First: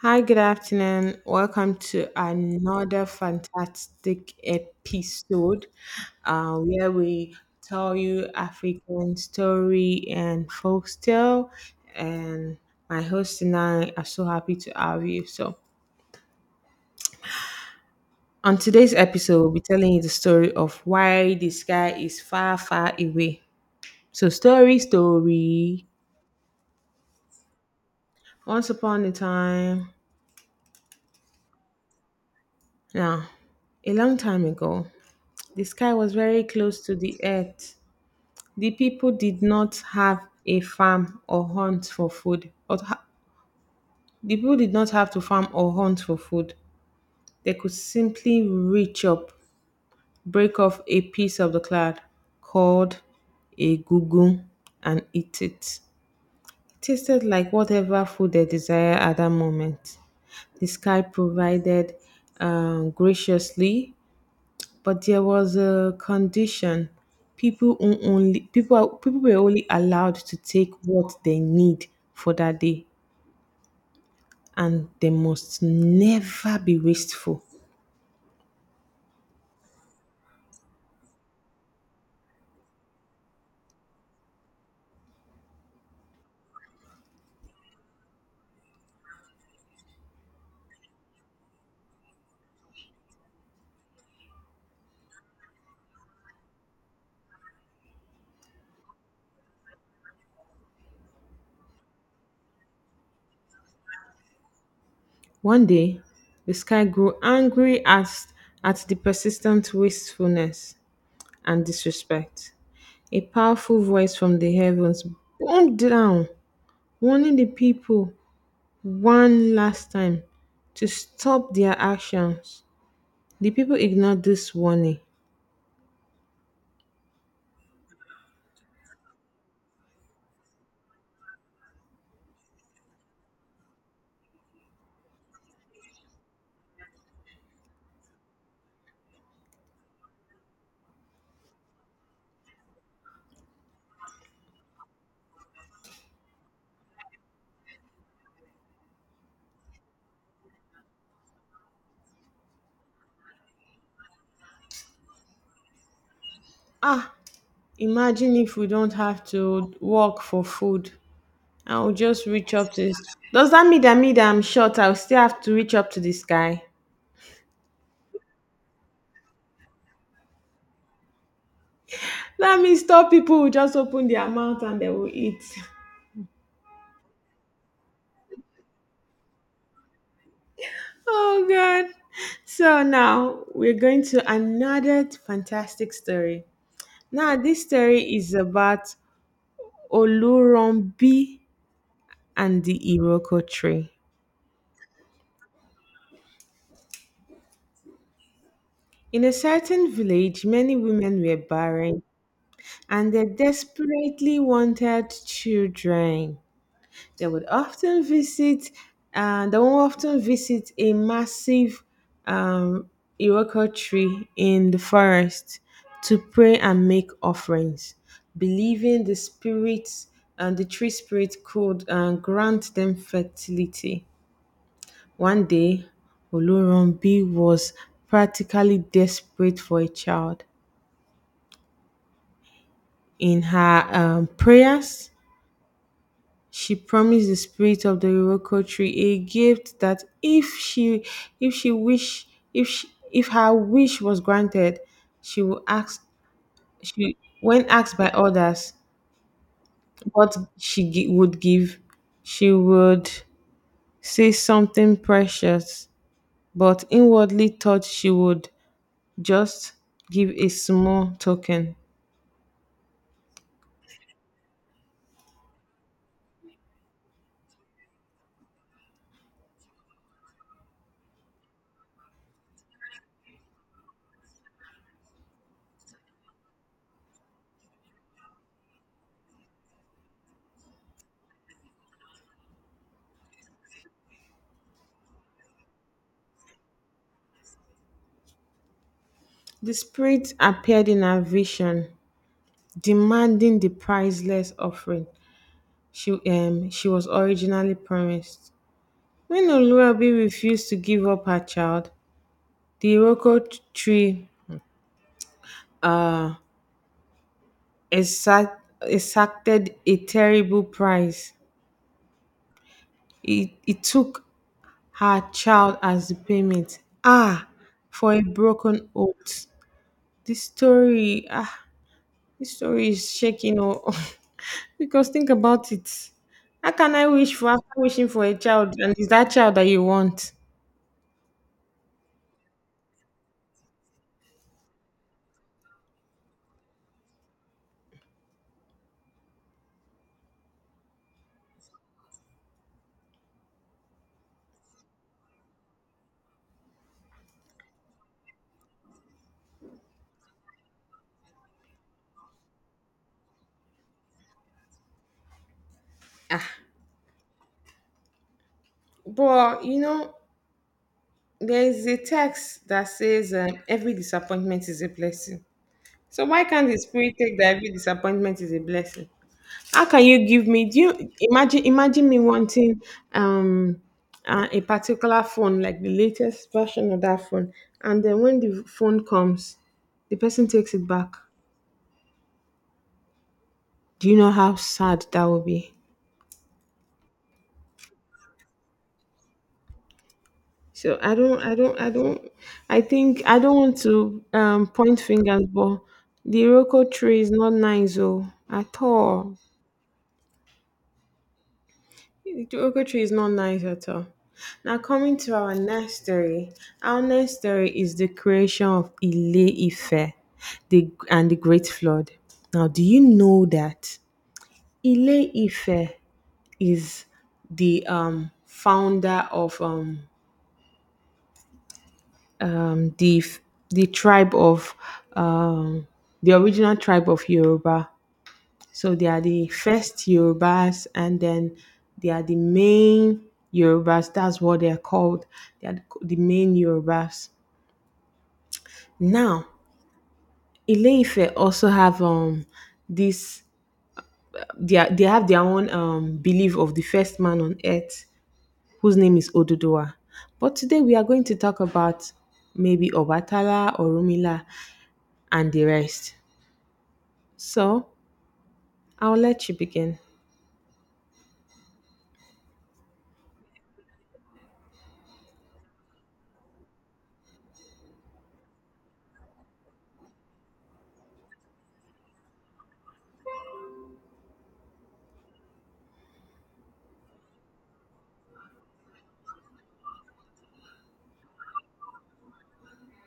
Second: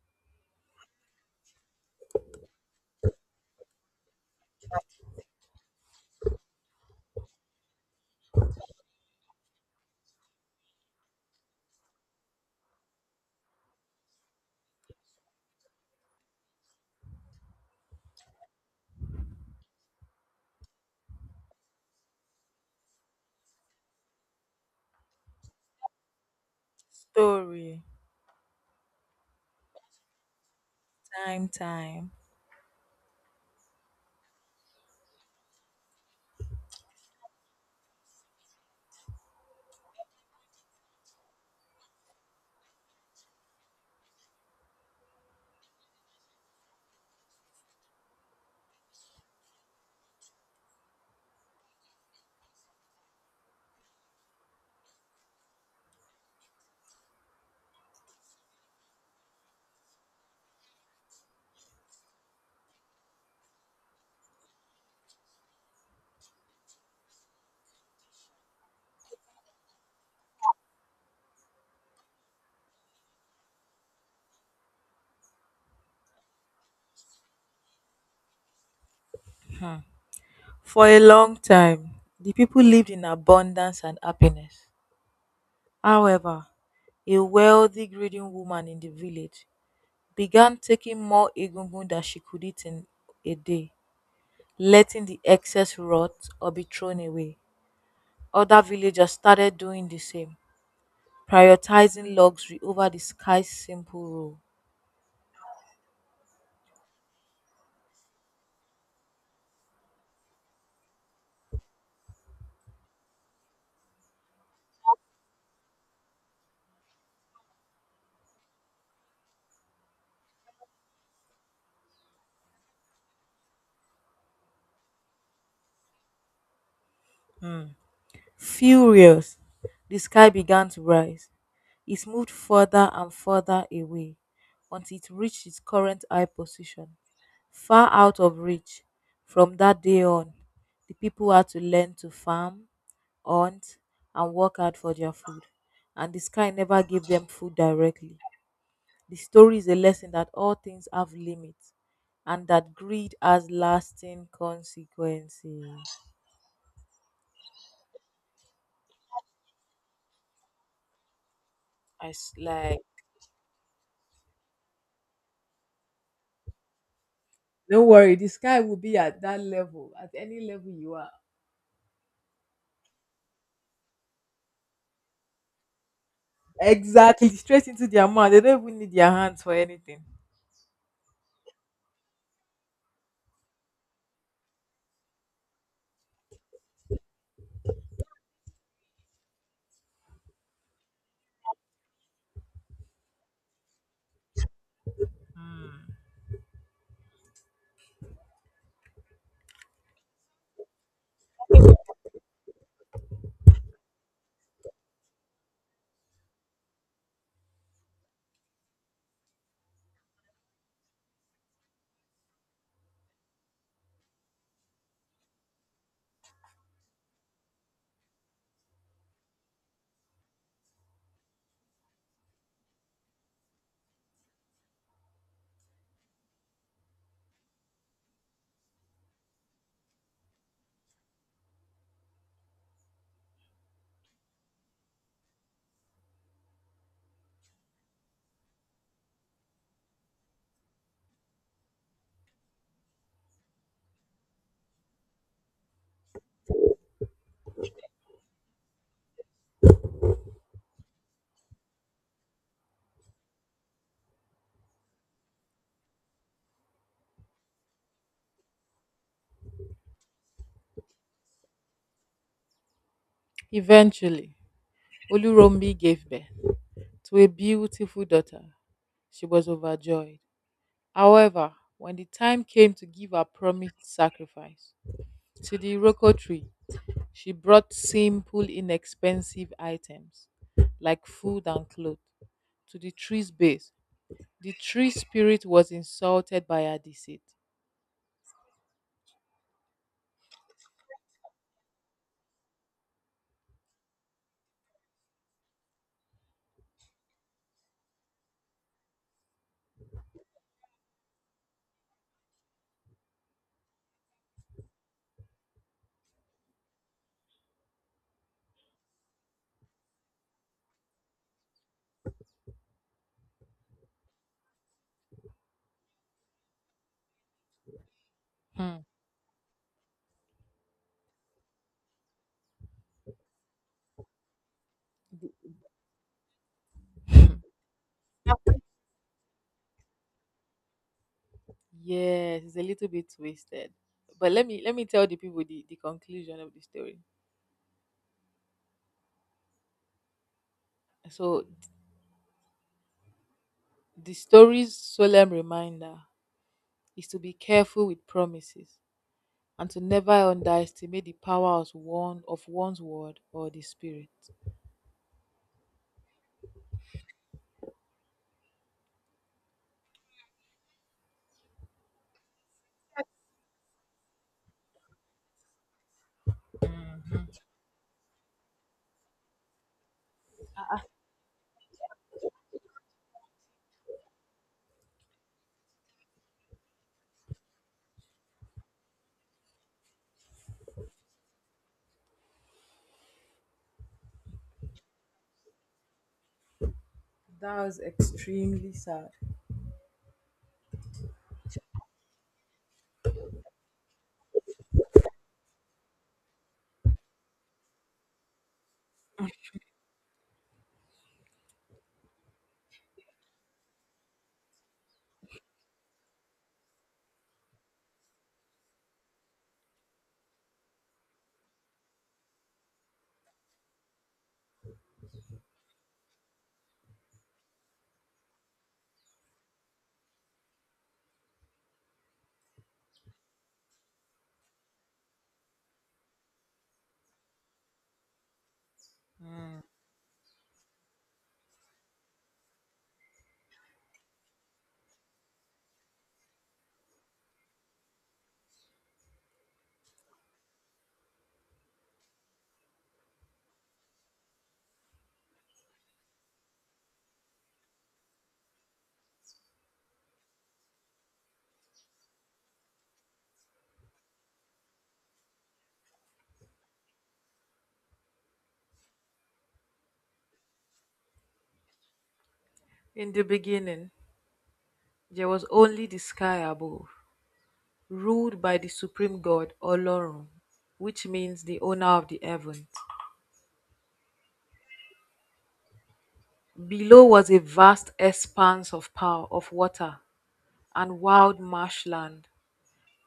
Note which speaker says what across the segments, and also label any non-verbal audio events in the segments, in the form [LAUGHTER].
Speaker 1: Hi, good afternoon. Welcome to another fantastic episode where we tell you African story and folktale. And my host and I are so happy to have you. So, on today's episode, we'll be telling you the story of why the sky is far, far away. So, story, story.
Speaker 2: Story.
Speaker 1: Once upon a time,
Speaker 2: Time, time.
Speaker 1: now, a long time ago, the sky was very close to the earth. The people did not have a farm or hunt for food. The people did not have to farm or hunt for food. They could simply reach up, break off a piece of the cloud called a gugu and eat it. It tasted like whatever food they desired at that moment. The sky provided graciously. But there was a condition. People were only allowed to take what they need for that day, and they must never be wasteful.
Speaker 2: um for a long time, the people lived in abundance and happiness. However, a wealthy, greedy woman in the village began taking more egungun than she could eat in a day, letting the excess rot or be thrown away. Other villagers started doing the same, prioritizing luxury over the sky's simple rule.
Speaker 1: One day, the sky grew angry at the persistent wastefulness and disrespect. A powerful voice from the heavens boomed down, warning the people one last time to stop their actions. The people ignored this warning.
Speaker 2: um Furious, the sky began to rise. It moved further and further away until it reached its current high position, far out of reach. From that day on, the people had to learn to farm, hunt, and work hard for their food, and the sky never gave them food directly. The story is a lesson that all things have limits and that greed has lasting consequences.
Speaker 1: Ah, imagine if we don't have to work for food. I'll just reach up
Speaker 2: Like,
Speaker 1: to this. Does that mean that I'm short? I'll still have to reach up to the sky.
Speaker 2: don't worry, the sky will be at that level, at any level you are.
Speaker 1: That means top people will just open their mouth and they will eat. [LAUGHS]
Speaker 2: Exactly, straight into their mouth. They don't even need their hands for anything.
Speaker 1: Oh god. So now we're going to another fantastic story. Now this story is about Olurunbi and the Iroko tree. In a certain village, many women were barren and they desperately wanted children. They would often visit, they would often visit a massive um, Iroko tree in the forest to pray and make offerings, believing the spirits and the tree spirit could grant them fertility. One day, Olorunbi was practically desperate for a child. In her prayers, she promised the spirit of the Iroko tree a gift that if she wish if she, if her wish was granted, she would ask she, when asked by others what would give, she would say something precious, but inwardly thought she would just give a small token.
Speaker 2: Eventually, Olurombi gave birth to a beautiful daughter. She was overjoyed. However, when the time came to give her promised sacrifice to the Iroko tree, she brought simple, inexpensive items like food and clothes to the tree's base. The tree spirit was insulted by her deceit.
Speaker 1: The spirit appeared in her vision, demanding the priceless offering she was originally promised. When Olurabi refused to give up her child, the Iroko tree uh, exacted a terrible price. It took her child as the payment. Ah, for a
Speaker 2: Hmm.
Speaker 1: broken oath. This story, ah, this story is shaking. Oh, [LAUGHS] because think about it. How can I wish for after wishing for a child and it's that child that you want?
Speaker 2: Yes, it's a little bit twisted. But let me tell the people the conclusion of the story. So the story's solemn reminder is to be careful with promises and to never underestimate the power of one's word or the spirit.
Speaker 1: Ah, but you know, there is a text that says every disappointment is a blessing. So why can't the spirit take that every disappointment is a blessing? How can you give me? Do you imagine? Imagine me wanting um a particular phone, like the latest version of that phone, and then when the phone comes, the person takes it back. Do you know how sad that will be?
Speaker 2: That was extremely sad.
Speaker 1: So I think I don't want to point fingers, but the Iroko tree is not nice, oh, at all. The Iroko tree is not nice at all. Now coming to our next story. Our next story is the creation of Ile Ife, the and the Great Flood. Now, do you know that Ile Ife is the founder of um, the f- the tribe of um, the original tribe of Yoruba. So they are the first Yorubas, and then they are the main Yorubas. That's what they are called. They are the main Yorubas. Now, Ile-Ife also have this. They have their own belief of the first man on earth, whose name is Oduduwa. But today we are going to talk about maybe Obatala, Orumila, and the rest. So I'll let you begin.
Speaker 2: In the beginning, there was only the sky above, ruled by the supreme god Olorun, which means the owner of the heaven. Below was a vast expanse of power of water and wild marshland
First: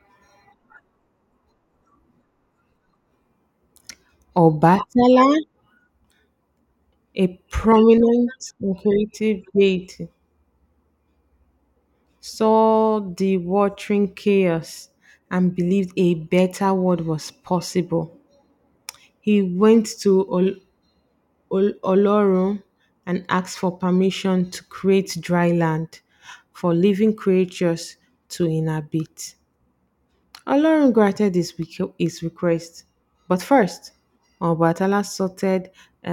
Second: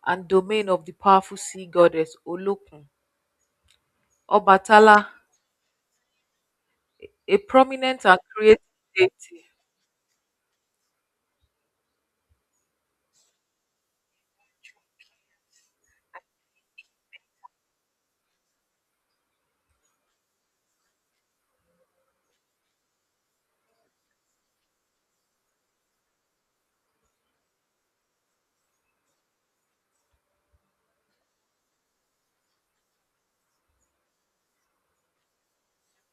Speaker 2: and domain of the powerful sea goddess Olokun. Obatala,
Speaker 1: Obatala, a
Speaker 2: a prominent and
Speaker 1: prominent
Speaker 2: creative
Speaker 1: authoritative
Speaker 2: deity,
Speaker 1: deity, saw the watering chaos and believed a better world was possible. He went to Olorun and asked for permission to create dry land for living creatures to inhabit. Ọlọ́run granted his request, but first, Ọbàtálá sought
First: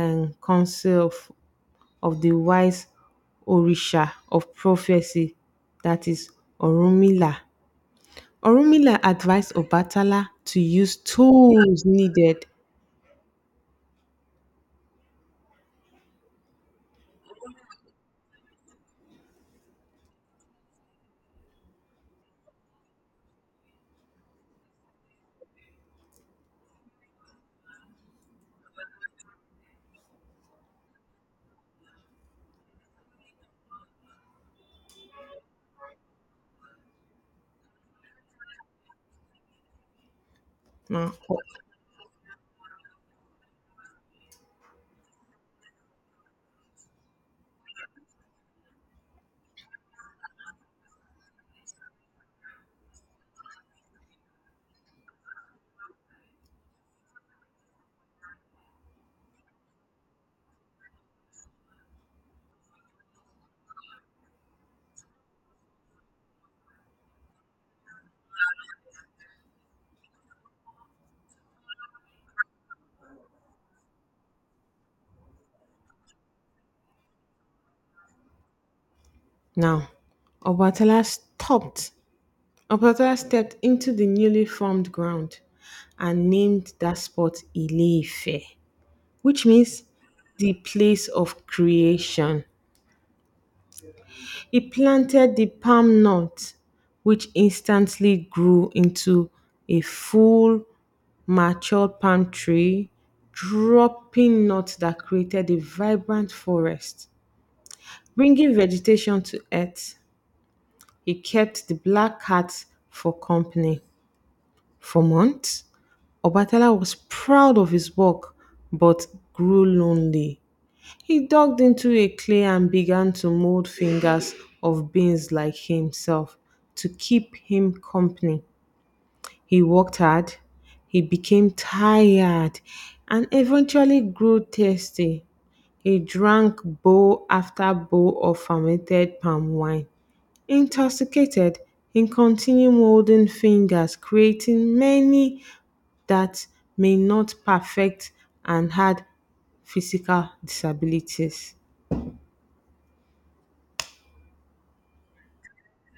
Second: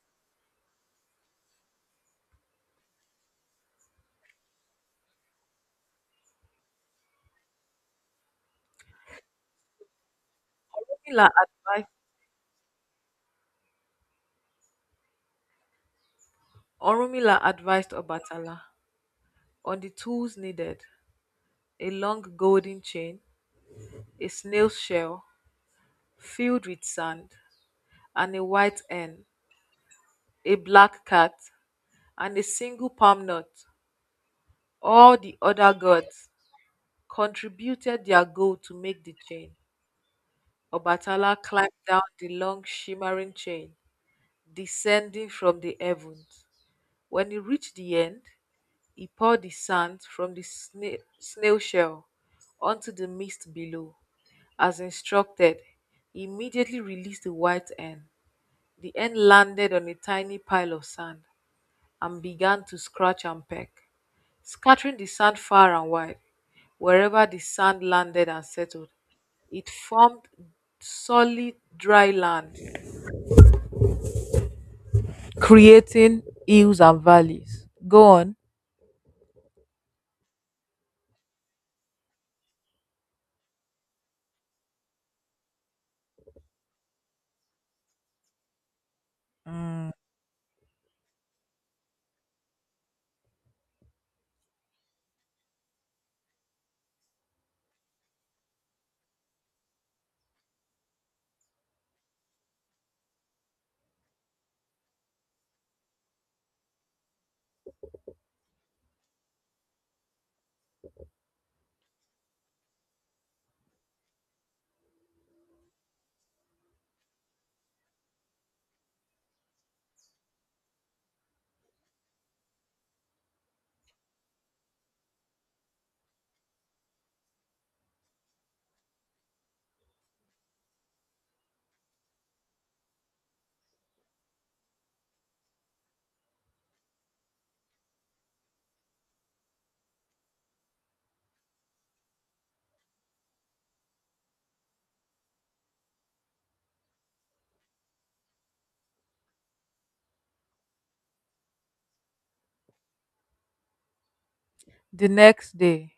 Speaker 1: and counsel of the wise Orisha of prophecy, that is, Orunmila. Orunmila advised Ọbàtálá to use
Speaker 2: Orunmila
Speaker 1: tools
Speaker 2: advised,
Speaker 1: needed.
Speaker 2: Orunmila advised Obatala on the tools needed: a long golden chain, a snail shell filled with sand, and a white hen, a black cat, and a single palm nut. All the other gods contributed their goal to make the chain.
Speaker 1: Now,
Speaker 2: Obatala climbed down the long shimmering chain, descending from the heavens. When he reached the end, he poured the sand from the snail shell onto the mist below. As instructed, he immediately released the white end. The end landed on a tiny pile of sand and began to scratch and peck, scattering the sand far and wide wherever the sand landed and settled. It formed solid dry land, creating hills and valleys. Go on.
Speaker 1: now Ọbàtálá stopped. Ọbàtálá stepped into the newly formed ground and named that spot Ile-Ife, which means
Speaker 2: Mm.
Speaker 1: the place of creation. He planted the palm nut, which instantly grew into a full, mature palm tree, dropping nuts that created a vibrant forest. Bringing vegetation to earth, he kept the black cat for company. For months, Obatala was proud of his work but grew lonely. He dug into a clay and began to mold fingers of beings like himself to keep him company. He worked hard, he became tired, and eventually grew thirsty. He drank bowl after bowl of fermented palm wine. Intoxicated, he continued molding fingers, creating many that may not perfect and had physical disabilities.
Speaker 2: The next day,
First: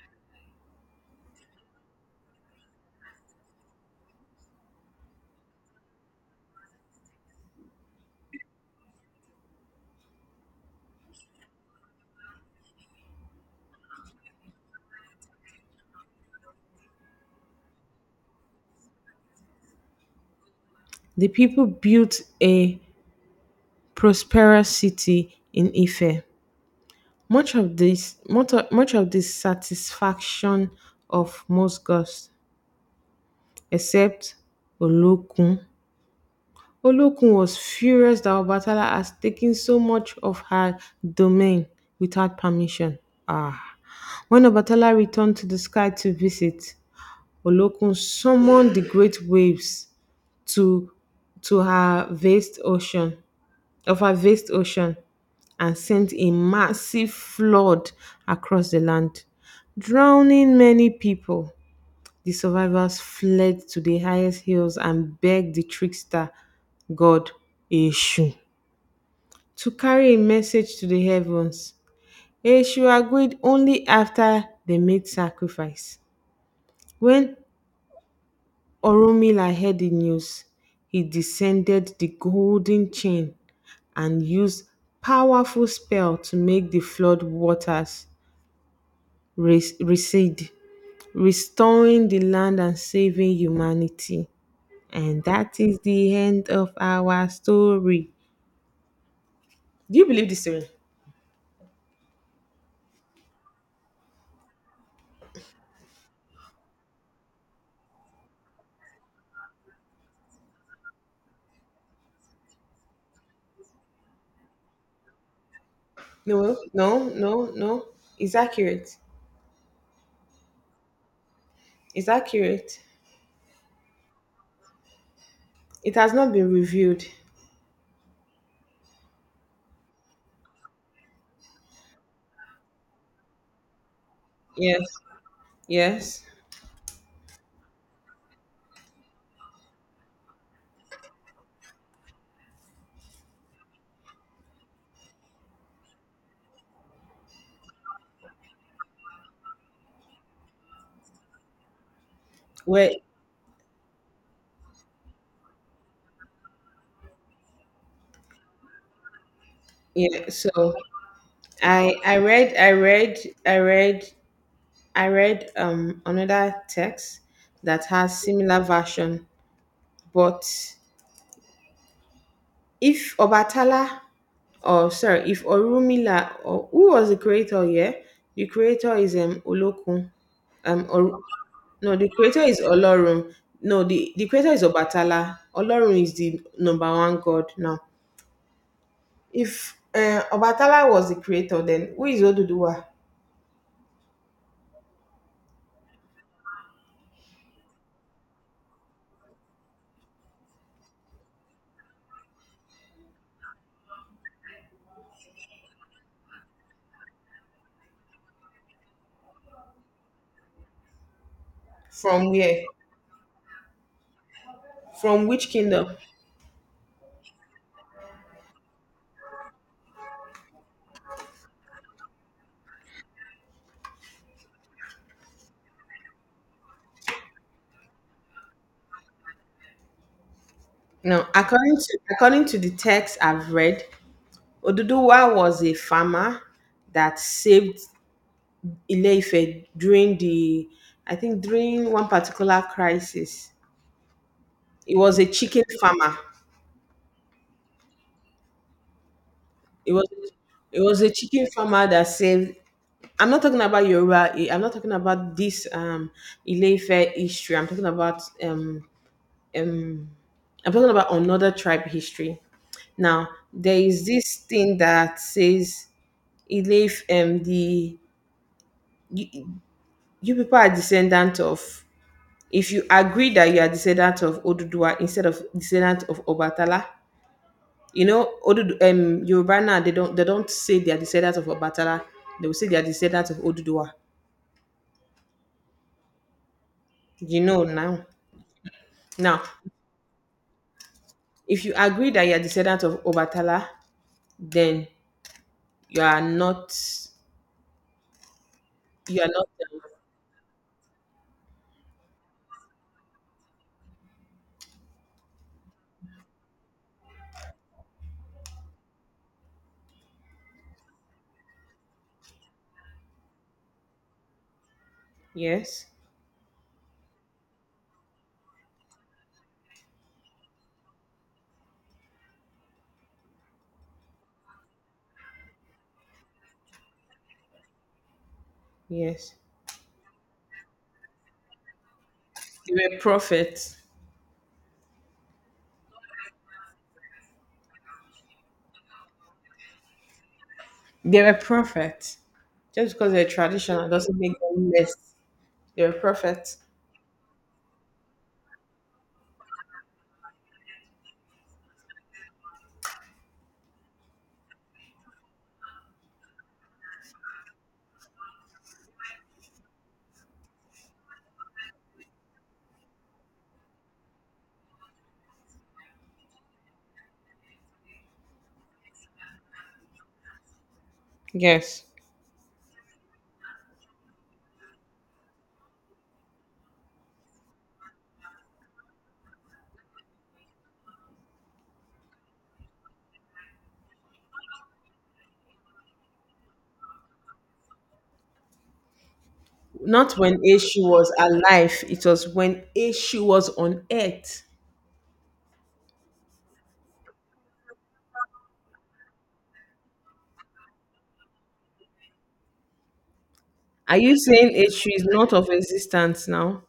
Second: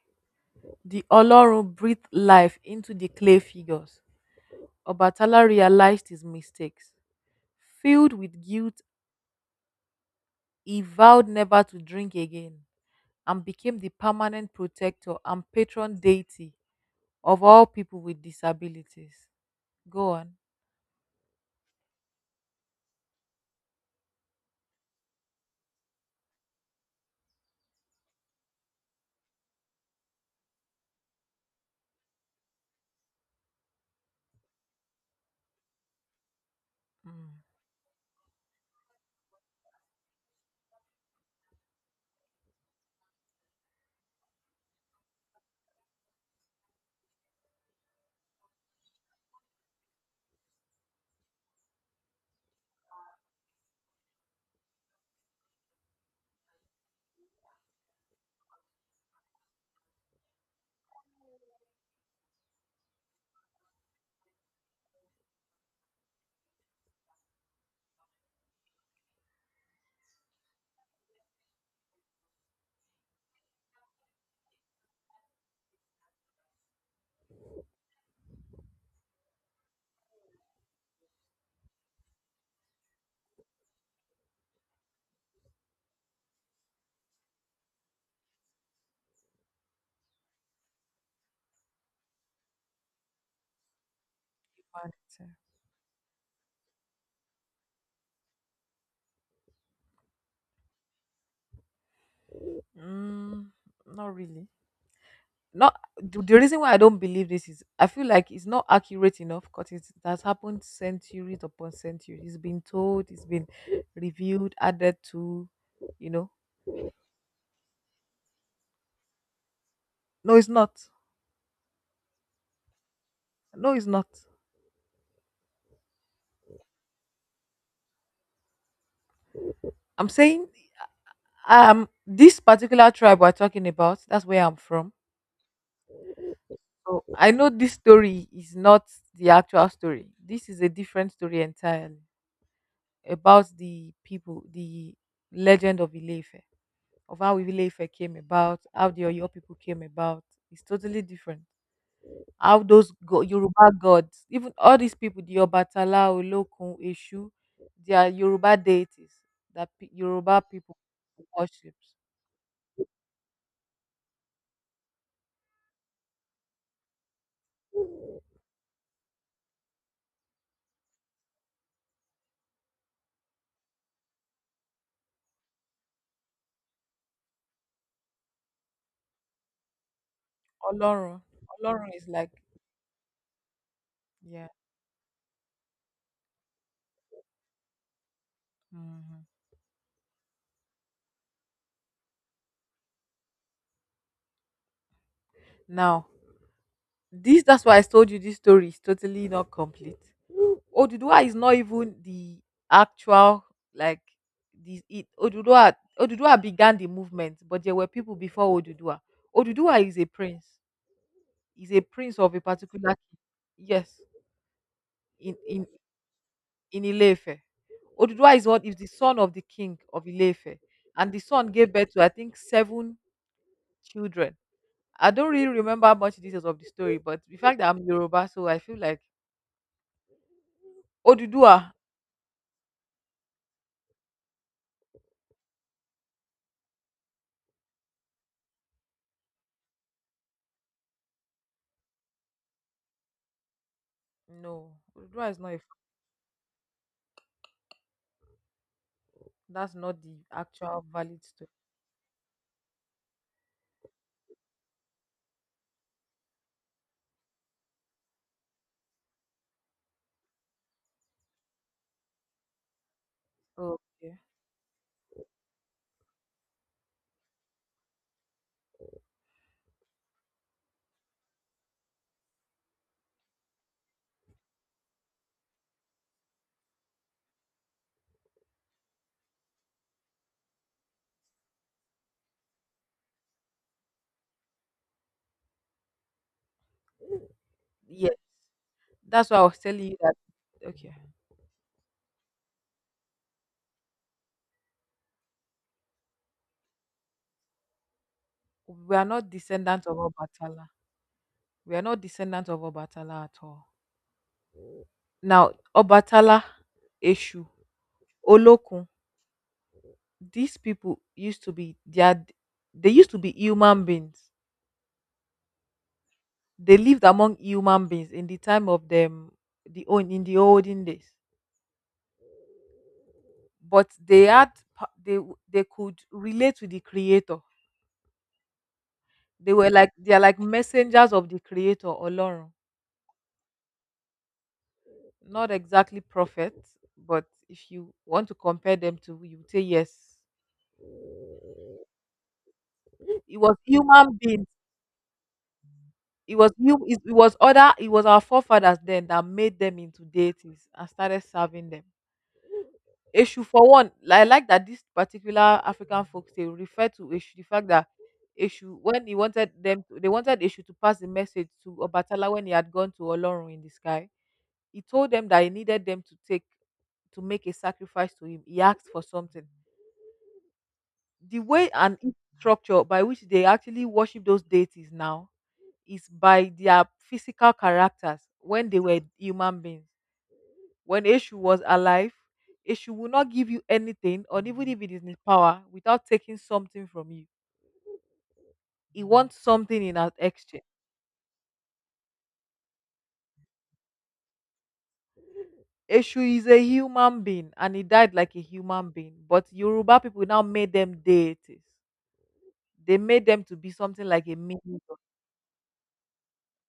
Speaker 2: the Olorun breathed life into the clay figures. Obatala realized his mistakes. Filled with guilt, he vowed never to drink again and became the permanent protector and patron deity of all people with disabilities. Go on.
Speaker 1: The people built a prosperous city in Ife. Much of the satisfaction of most gods, except Olokun. Olokun was furious that Obatala has taken so much of her domain without permission. Ah. When Obatala returned to the sky to visit, Olokun summoned the great waves to to her vast ocean of her vast ocean and sent a massive flood across the land, drowning many people. The survivors fled to the highest hills and begged the trickster god Eshu to carry a message to the heavens. Eshu agreed only after they made sacrifice. When Oromila heard the news, he descended the golden chain and used powerful spell to make the flood waters recede, restoring the land and saving humanity. And
Speaker 2: Mm.
Speaker 1: that is the end of our story. Do you believe this story?
Speaker 2: Mm, not really. Not the reason why I don't believe this is I feel like it's not accurate enough because it has happened centuries upon centuries. It's been told, it's been reviewed, added to, you know.
Speaker 1: No, no, no, no. It's accurate.
Speaker 2: No, it's not.
Speaker 1: It's accurate.
Speaker 2: No, it's not.
Speaker 1: It has not been reviewed.
Speaker 2: I'm saying this particular tribe we're talking about, that's where I'm
Speaker 1: Yes,
Speaker 2: from.
Speaker 1: yes.
Speaker 2: So I know this story is not the actual story. This is a different story entirely about the people, the legend of Ilefe, of how Ibile came about, how the Oyo people came about. It's totally different. How those
Speaker 1: Well,
Speaker 2: Yoruba gods, even all these people, the Obatala, Olokun, Eshu, they are Yoruba deities that
Speaker 1: yeah.
Speaker 2: Yoruba
Speaker 1: So
Speaker 2: people worship.
Speaker 1: I I read I read I read I read another text that has similar version, but if Obatala, or sorry, if Orumila, or who was the creator? Yeah, the creator is Olokun, um, or
Speaker 2: Olorun, Olorun
Speaker 1: no,
Speaker 2: is
Speaker 1: the
Speaker 2: like,
Speaker 1: creator is Olorun. No, the
Speaker 2: yeah.
Speaker 1: creator is Obatala. Olorun is the number one god now.
Speaker 2: Mhm.
Speaker 1: If Obatala was the creator, then who is Oduduwa?
Speaker 2: Now, this that's why I told you this story is totally not complete. Oduduwa is not even the actual, like, the it Oduduwa Oduduwa began the movement, but there were people before Oduduwa. Oduduwa is a prince. He's a prince
Speaker 1: From
Speaker 2: of a
Speaker 1: where?
Speaker 2: particular king. Yes,
Speaker 1: From
Speaker 2: in
Speaker 1: which
Speaker 2: in
Speaker 1: kingdom?
Speaker 2: in Ilefe. Oduduwa is the son of the king of Ilefe, and the son gave birth to I think seven children. I don't really remember much details of the story, but the fact that I'm Yoruba, so I feel like
Speaker 1: Now,
Speaker 2: Oduduwa.
Speaker 1: according to the text I've read, Oduduwa was a farmer that saved ile during the, I think during one particular crisis.
Speaker 2: No,
Speaker 1: It was a
Speaker 2: Oduduwa is not a
Speaker 1: chicken farmer.
Speaker 2: that's
Speaker 1: It
Speaker 2: not
Speaker 1: was
Speaker 2: the
Speaker 1: it
Speaker 2: actual
Speaker 1: was a
Speaker 2: valid
Speaker 1: chicken
Speaker 2: story.
Speaker 1: farmer that saved. I'm not talking about Yoruba. Eh, I'm not talking about this ile history. Um I'm talking about another tribe history. Now there is
Speaker 2: Okay.
Speaker 1: this thing that says Ile-Ife the you, you people are descendant of. If you agree that you are descendant of Odudua instead of descendant of Obatala, you know, Odudu, Yoruba now, they don't say they are descendant of Obatala. They will say they are descendant of Odudua. You know now.
Speaker 2: Yes. That's why
Speaker 1: Now,
Speaker 2: I was telling you that, okay.
Speaker 1: if you agree that you are descendant of Obatala, then you are not,
Speaker 2: We are
Speaker 1: you are
Speaker 2: not
Speaker 1: not,
Speaker 2: descendants of Obatala. We are not descendants of Obatala at all. Now, Obatala, Eshu, Olokun, these people used to be they are, they used to be human beings.
Speaker 1: yes,
Speaker 2: They lived among human beings in the time of the old in the olden days. But they had pa- they w- they could relate to the creator.
Speaker 1: yes.
Speaker 2: They are like messengers of the creator Olorun.
Speaker 1: They were prophets.
Speaker 2: Not exactly prophets, but if you want to compare them to, you would say yes.
Speaker 1: They were prophets. Just because they're
Speaker 2: It was
Speaker 1: traditional
Speaker 2: human
Speaker 1: doesn't make
Speaker 2: beings.
Speaker 1: them less. They're
Speaker 2: It was
Speaker 1: prophets.
Speaker 2: our forefathers then that made them into deities and started serving them. Eshu for one, I like that this particular African folktale refer to Eshu, the fact that Eshu when he wanted them to, they wanted Eshu to pass the message to Obatala when he had gone to Olorun in the sky. He told them that he needed them to make a sacrifice to him. He asked for something. The way
Speaker 1: Yes.
Speaker 2: structure by which they actually worship those deities now is by their physical characters when they were human beings. When Eshu was alive, Eshu will not give you anything, or even if it is in his power, without taking something from you. He wants something in an
Speaker 1: Not when
Speaker 2: exchange.
Speaker 1: Eshu was alive, it was when Eshu was on earth.
Speaker 2: Eshu is a human being and he died like a human being. But Yoruba people now made them deities. They made them to be
Speaker 1: Are
Speaker 2: something
Speaker 1: you
Speaker 2: like a
Speaker 1: saying
Speaker 2: mini
Speaker 1: Eshu
Speaker 2: god.
Speaker 1: is not of existence now?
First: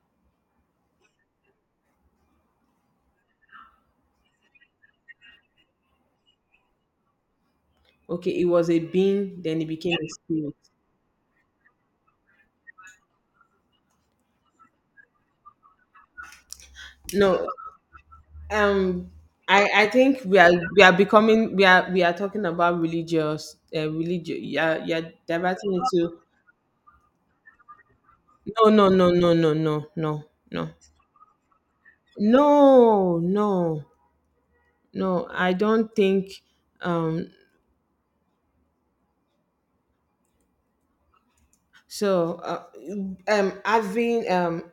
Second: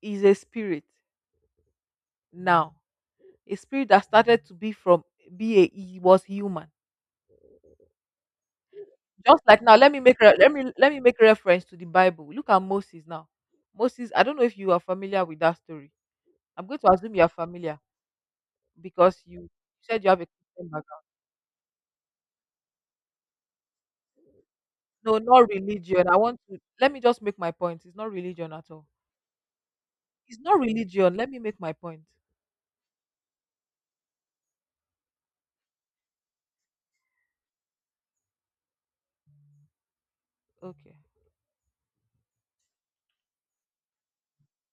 Speaker 2: He's a spirit now. A spirit that started to be from be a he was human.
Speaker 1: Okay, it was a being,
Speaker 2: Just
Speaker 1: then
Speaker 2: like
Speaker 1: it
Speaker 2: now,
Speaker 1: became
Speaker 2: let me
Speaker 1: a
Speaker 2: make re-
Speaker 1: spirit.
Speaker 2: let me make reference to the Bible. Look at Moses now. Moses, I don't know if you are familiar with that story. I'm going to assume you are
Speaker 1: No,
Speaker 2: familiar
Speaker 1: um,
Speaker 2: because you
Speaker 1: I
Speaker 2: said you have
Speaker 1: think
Speaker 2: a
Speaker 1: we are
Speaker 2: Christian
Speaker 1: we are
Speaker 2: background.
Speaker 1: becoming we are we are talking about religious religion. Yeah, you're
Speaker 2: No, not
Speaker 1: diverting
Speaker 2: religion. I
Speaker 1: into
Speaker 2: want to let me just make my point. It's not religion
Speaker 1: no
Speaker 2: at
Speaker 1: no
Speaker 2: all.
Speaker 1: no no no no no
Speaker 2: It's not
Speaker 1: no
Speaker 2: religion. Let me make my point.
Speaker 1: no no no. I don't think um
Speaker 2: Okay.
Speaker 1: so having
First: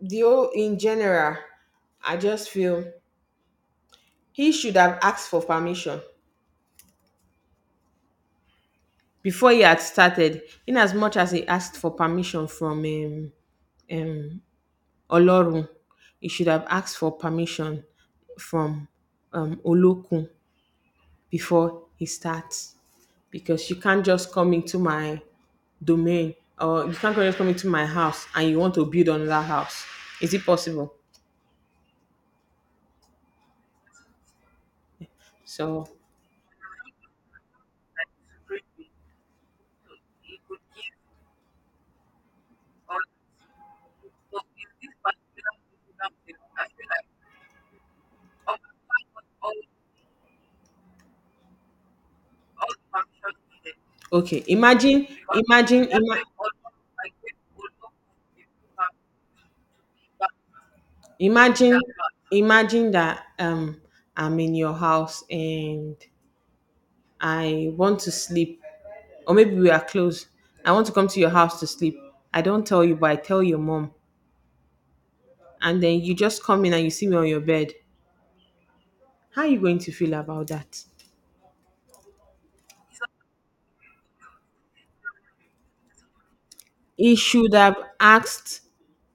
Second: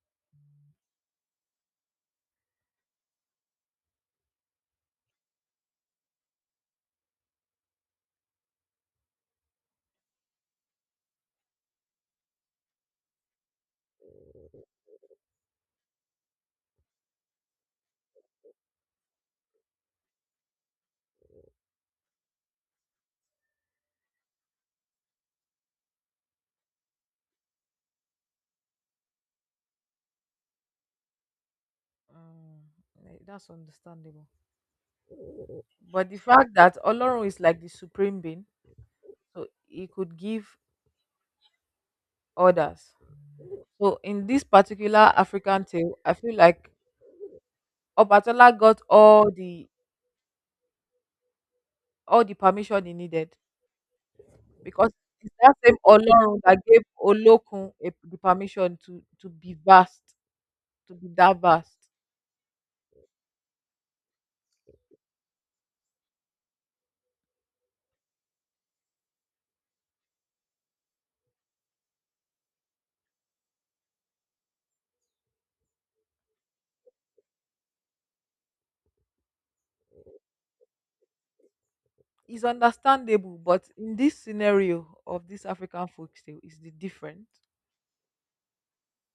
Speaker 1: the whole in general, I just feel he should have asked for permission before he had started, in as much as he asked for permission from um, Olorun. He should have asked for permission from Olokun before he starts because you can't just come into my domain, or you can't just come into my house and you want to build another house. Is it possible?
Speaker 2: Um, that's understandable.
Speaker 1: So
Speaker 2: But the fact that Olorun is like the supreme being, so he could give orders. So in this particular African tale, I feel like Obatola got all the permission he needed
Speaker 1: okay,
Speaker 2: because it's that same
Speaker 1: imagine, ima-
Speaker 2: Olorun that gave Olokun the permission to be vast, to be that vast.
Speaker 1: imagine, imagine that I'm in your house and I want to sleep, or maybe we are close. I want to come to your house to sleep. I don't tell you, but I tell your mom, and then you just come in and you see me on your bed. How are you going to feel about that?
Speaker 2: It's understandable, but in this scenario of this African folktale, is the
Speaker 1: He
Speaker 2: different
Speaker 1: should have asked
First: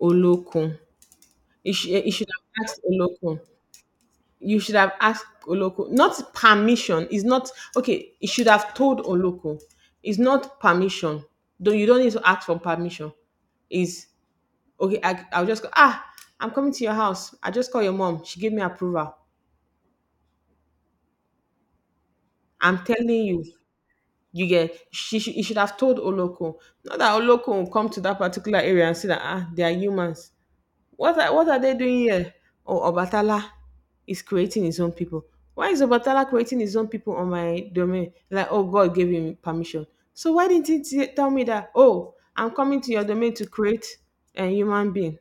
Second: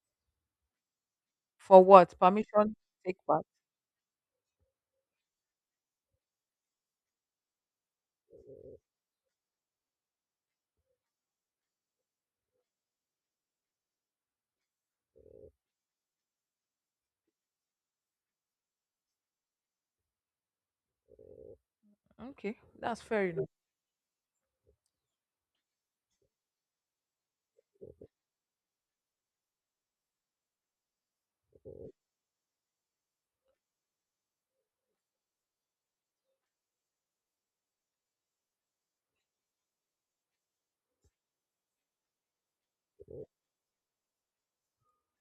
Speaker 1: Olokun. He,
Speaker 2: for
Speaker 1: sh- he
Speaker 2: what
Speaker 1: should have
Speaker 2: permission to
Speaker 1: asked
Speaker 2: take
Speaker 1: Olokun.
Speaker 2: part.
Speaker 1: You should have asked Oloko. Not permission. It's not okay. You should have told Oloko. It's not permission. Though you don't need to ask for permission. Is okay. I'll just go. Ah, I'm coming to your house. I just call your mom. She gave me approval.
Speaker 2: Okay,
Speaker 1: I'm
Speaker 2: that's
Speaker 1: telling
Speaker 2: fair
Speaker 1: you.
Speaker 2: enough.
Speaker 1: You get. She should. You should have told Oloko. Not that Oloko will come to that particular area and see that they are humans. What are they doing here? Oh, Obatala is creating his own people. Why is Obatala creating his own people on my domain? Like, oh, God gave him permission. So why didn't he tell me that? Oh, I'm coming to your domain to create a human being.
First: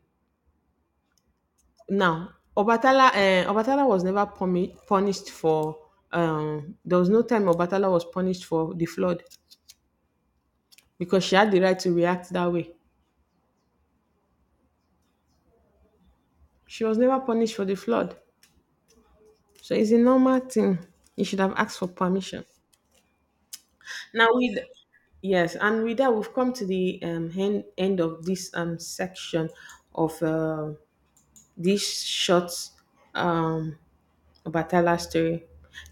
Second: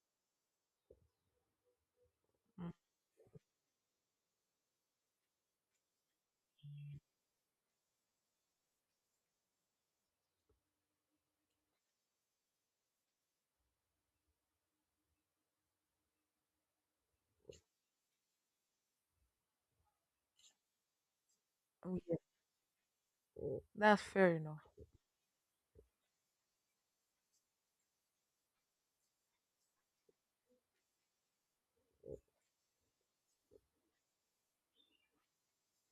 Speaker 1: Now,
Speaker 2: Mm,
Speaker 1: Obatala was never punished for. There was no time Obatala was punished for the flood because she had the right to react that way. She was never punished for the flood, so it's a normal thing. You should have asked for
Speaker 2: oh, yeah,
Speaker 1: permission.
Speaker 2: that's
Speaker 1: Now
Speaker 2: fair
Speaker 1: with
Speaker 2: enough.
Speaker 1: yes, and with that we've come to the end of this section of this short um Obatala story.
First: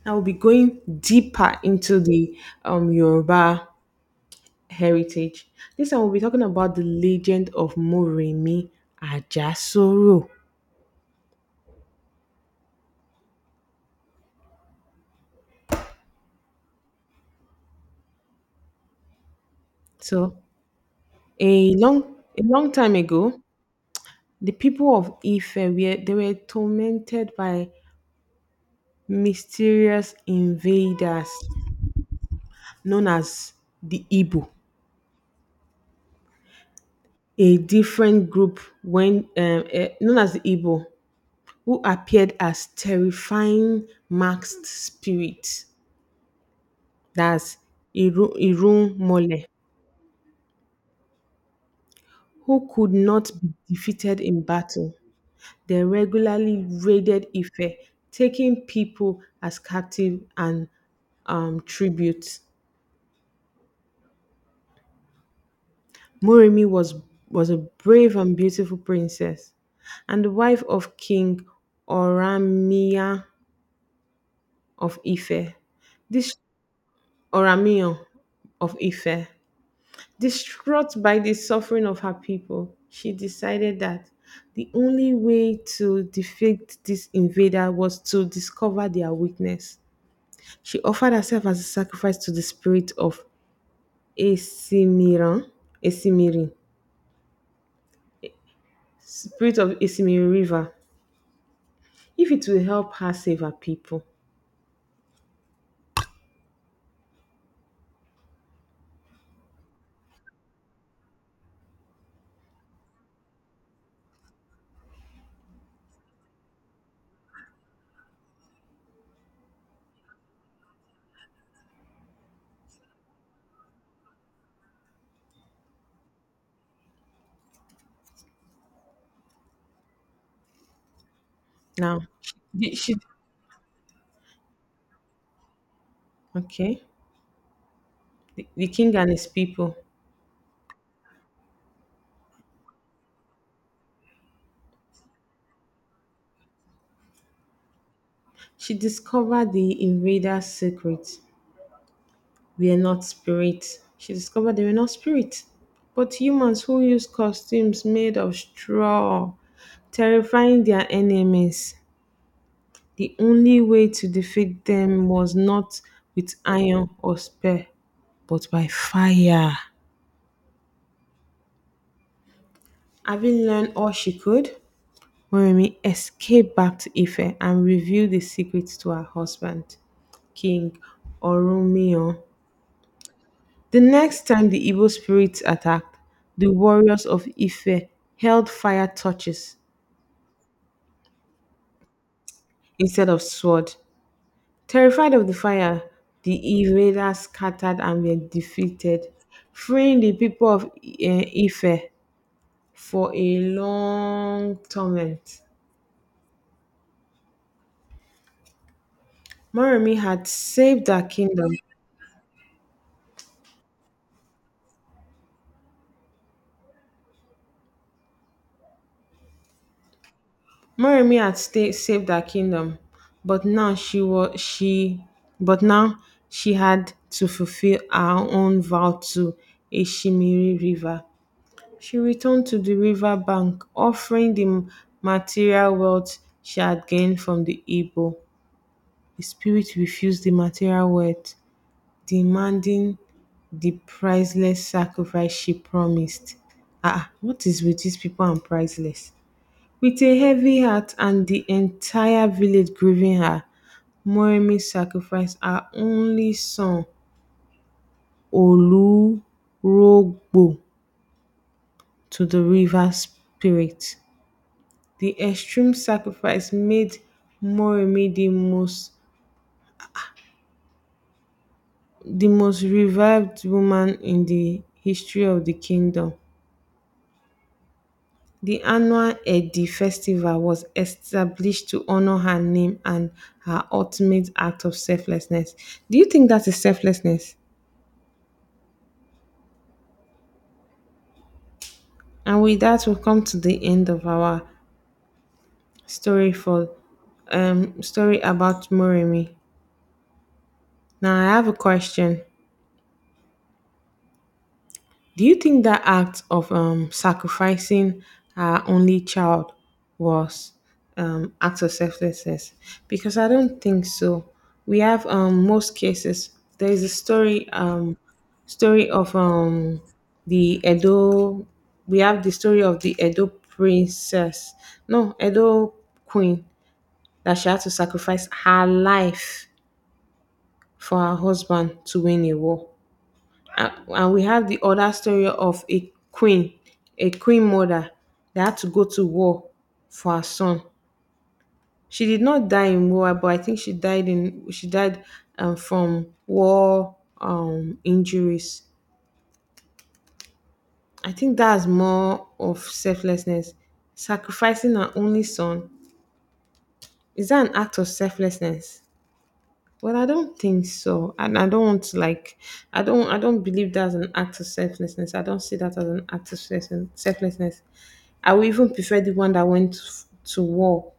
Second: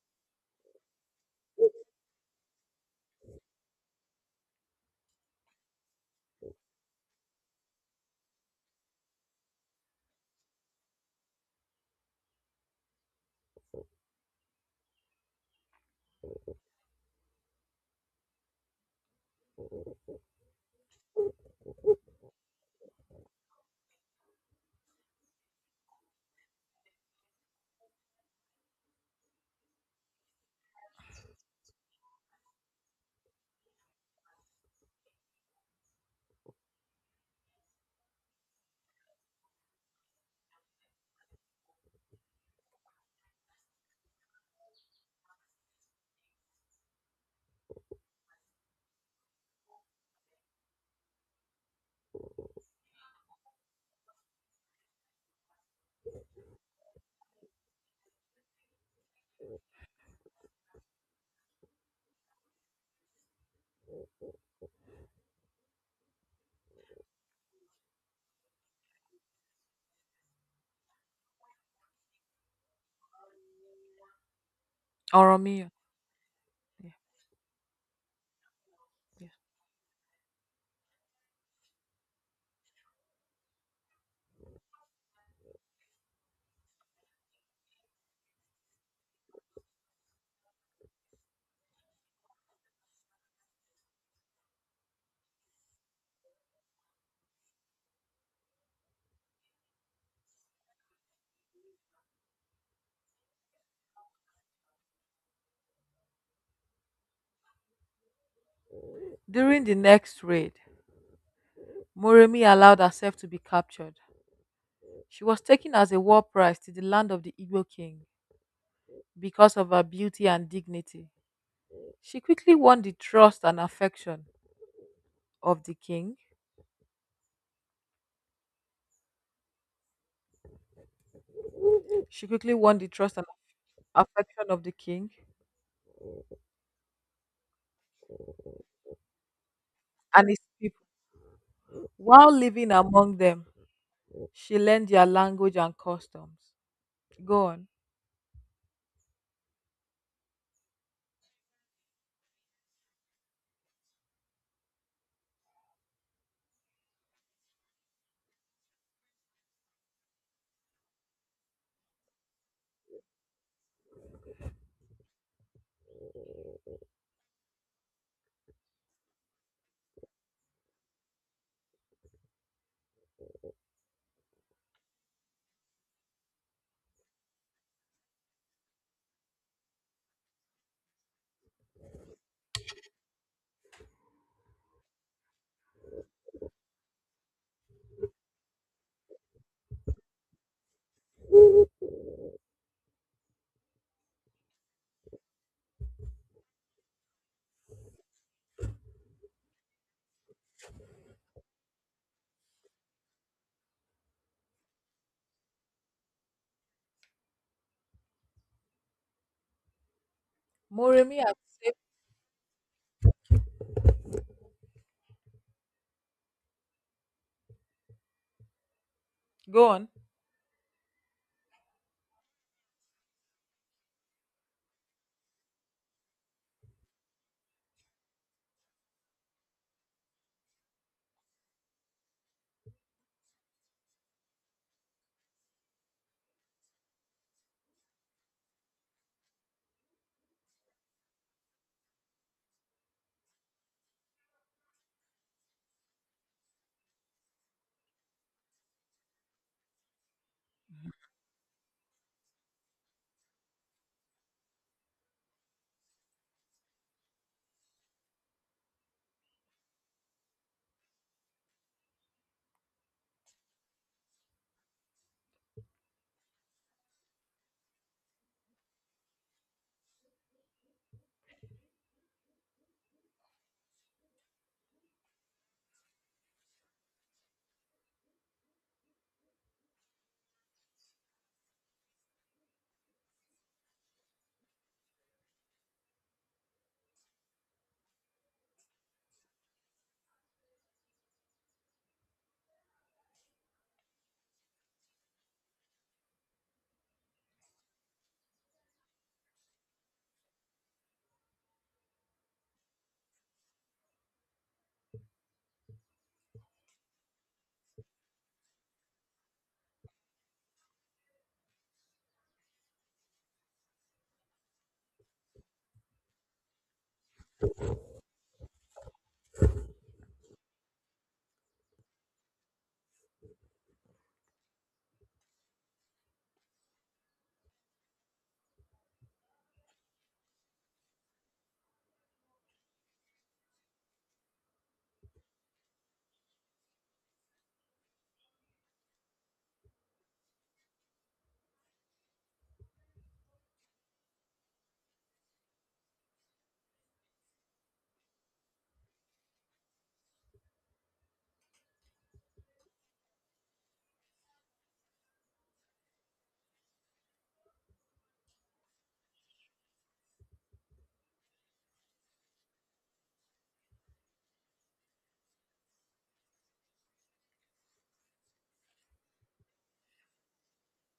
Speaker 1: Now we'll be going deeper into the Yoruba heritage. This time we'll be talking about the legend of Moremi Ajasoro. So a long time ago, the people of Ife were tormented by mysterious invaders known as the Igbo, a different group known as the Igbo, who appeared as terrifying masked spirits, that's Irun Mole, who could not be defeated in battle. They regularly raided Ife, taking people as captive and tribute. Moremi was a brave and beautiful princess and the wife of King Oramiya of Ife,
Speaker 2: Oromia.
Speaker 1: this
Speaker 2: Yeah,
Speaker 1: Oramion of Ife.
Speaker 2: yeah.
Speaker 1: Distraught by the suffering of her people, she decided that the only way to defeat this invader was to discover their weakness. She offered herself as a sacrifice to the spirit of Esimiran, Esimiri, spirit of Esimiri River, if it will help her save her people.
Speaker 2: During the next raid, Moremi allowed herself to be captured. She was taken as a war prize to the land of the Igbo king because of her beauty and dignity. She quickly won the trust and affection of the king.
Speaker 1: Now,
Speaker 2: She quickly won the
Speaker 1: she
Speaker 2: trust and affection of the king
Speaker 1: Okay, the king and his people.
Speaker 2: and his people. While living among them, she learned their language and customs. Go on.
Speaker 1: She discovered the invaders' secret. We are not spirits. She discovered they were not spirits, but humans who use costumes made of straw, terrifying their enemies. The only way to defeat them was not with iron or spear, but by fire. Having learned all she could, Moremi escaped back to Ife and revealed the secret to her husband, King Oromio. The next time the Igbo spirits attacked, the warriors of Ife held fire torches instead of sword. Terrified of the fire, the invaders scattered and were defeated, freeing the people of Ife for a long torment. Moremi had saved her
Speaker 2: Moremi has
Speaker 1: kingdom
Speaker 2: saved. Go on.
Speaker 1: Saved her kingdom, but now she was she but now she had to fulfill her own vow to Eshimiri River. She returned to the river bank, offering the material wealth she had gained from the Igbo. The spirit refused the material wealth, demanding the priceless sacrifice she promised. Ah, ah, what is with these people and priceless? With a heavy heart and the entire village grieving her, Moremi sacrificed her only son Olurogbo to the river spirit. The extreme sacrifice made Moremi the most revered woman in the history of the kingdom. The annual Edi festival was established to honor her name and her ultimate act of selflessness. Do you think that is selflessness? And with that, we come to the end of our story for story about Moremi. Now, I have a question. Do you think that act of sacrificing our only child was act of selflessness? Because I don't think so. We have most cases. There is a story of the Edo. We have the story of the Edo princess. No, Edo queen, that she had to sacrifice her life for her husband to win a war. And we have the other story of a queen mother that had to go to war for her son. She did not die in war, but I think she died from war injuries. I think that's more of selflessness. Sacrificing her only son, is that an act of selflessness? Well, I don't think so, and I don't want to, like, I don't believe that's an act of selflessness. I don't see that as an act of selflessness. I would even prefer the one that went to war,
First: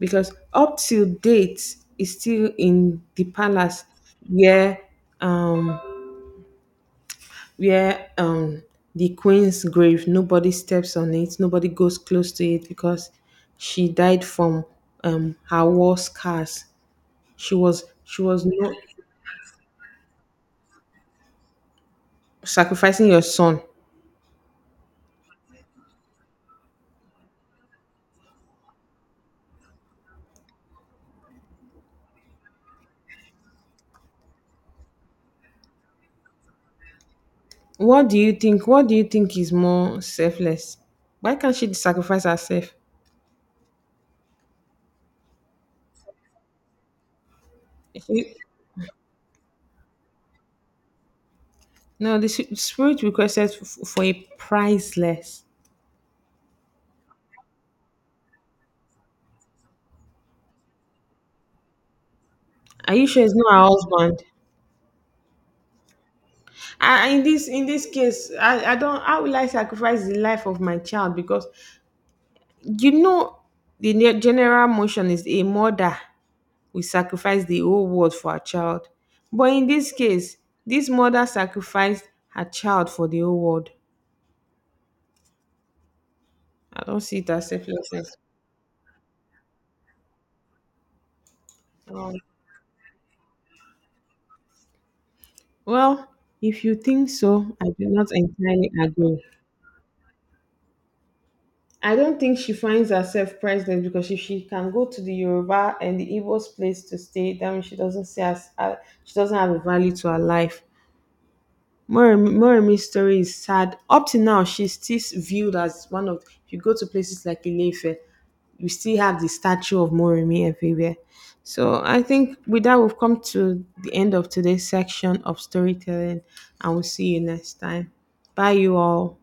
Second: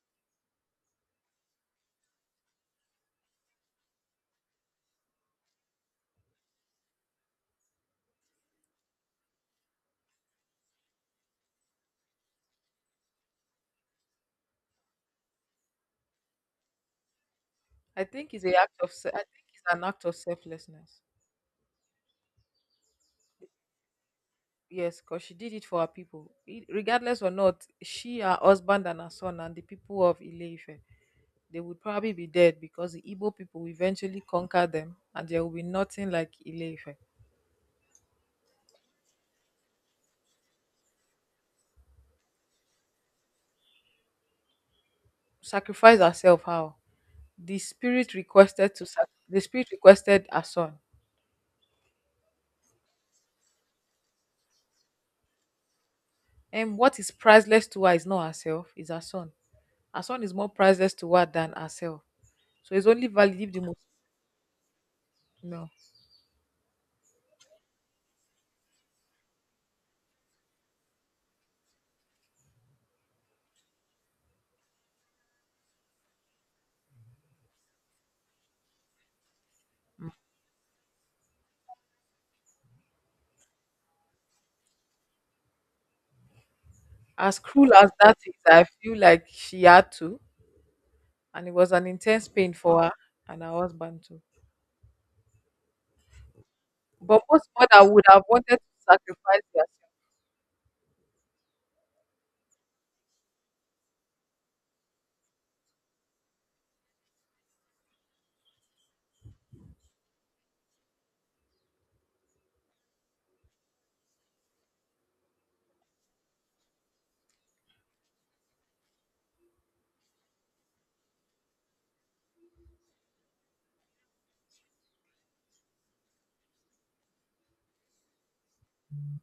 Speaker 1: because up till date is still in the palace where, um, where um the queen's grave. Nobody steps on it. Nobody goes close to it because she died from her war scars. She was not
Speaker 2: I think it's an act of selflessness.
Speaker 1: sacrificing your son.
Speaker 2: Yes, because she did it for her people. Regardless or not, she, her husband, and her son, and the people of Ile-Ife, they would probably be dead because the Igbo people will eventually conquer them, and there will be nothing like Ile-Ife.
Speaker 1: What do you think? What do you think is more selfless? Why can't she sacrifice herself?
Speaker 2: Sacrifice herself, how? The spirit
Speaker 1: She-
Speaker 2: requested her son.
Speaker 1: no, the spirit requested for a priceless.
Speaker 2: And what is priceless to her is not herself, is her son. Her son is more priceless to her than herself. So it's
Speaker 1: Are you
Speaker 2: only
Speaker 1: sure it's
Speaker 2: valid
Speaker 1: not
Speaker 2: if the
Speaker 1: her
Speaker 2: most.
Speaker 1: husband?
Speaker 2: No.
Speaker 1: In this in this case, I don't. How will I sacrifice the life of my child? Because, you know, the general motion is a mother will sacrifice the whole world for her child. But in this case, this mother sacrificed her child for the whole world. I don't see it
Speaker 2: As
Speaker 1: as
Speaker 2: cruel as
Speaker 1: selflessness.
Speaker 2: that is, I feel like she had to, and it was an
Speaker 1: No.
Speaker 2: intense pain for her and her husband too.
Speaker 1: Well, if you think
Speaker 2: But most
Speaker 1: so, I do
Speaker 2: mother would
Speaker 1: not
Speaker 2: have wanted
Speaker 1: entirely
Speaker 2: to
Speaker 1: agree.
Speaker 2: sacrifice their
Speaker 1: I don't think she finds herself priceless because if she can go to the Yoruba and the Igbo's place to stay, that means she doesn't see as she doesn't have a value to her life. Moremi's story is sad. Up to now, she's still viewed as one of. If you go to places like Ilefe, we still have the statue of Morimi everywhere. So I think with that, we've come to the end of today's section of storytelling, and we'll see you next time. Bye, you all.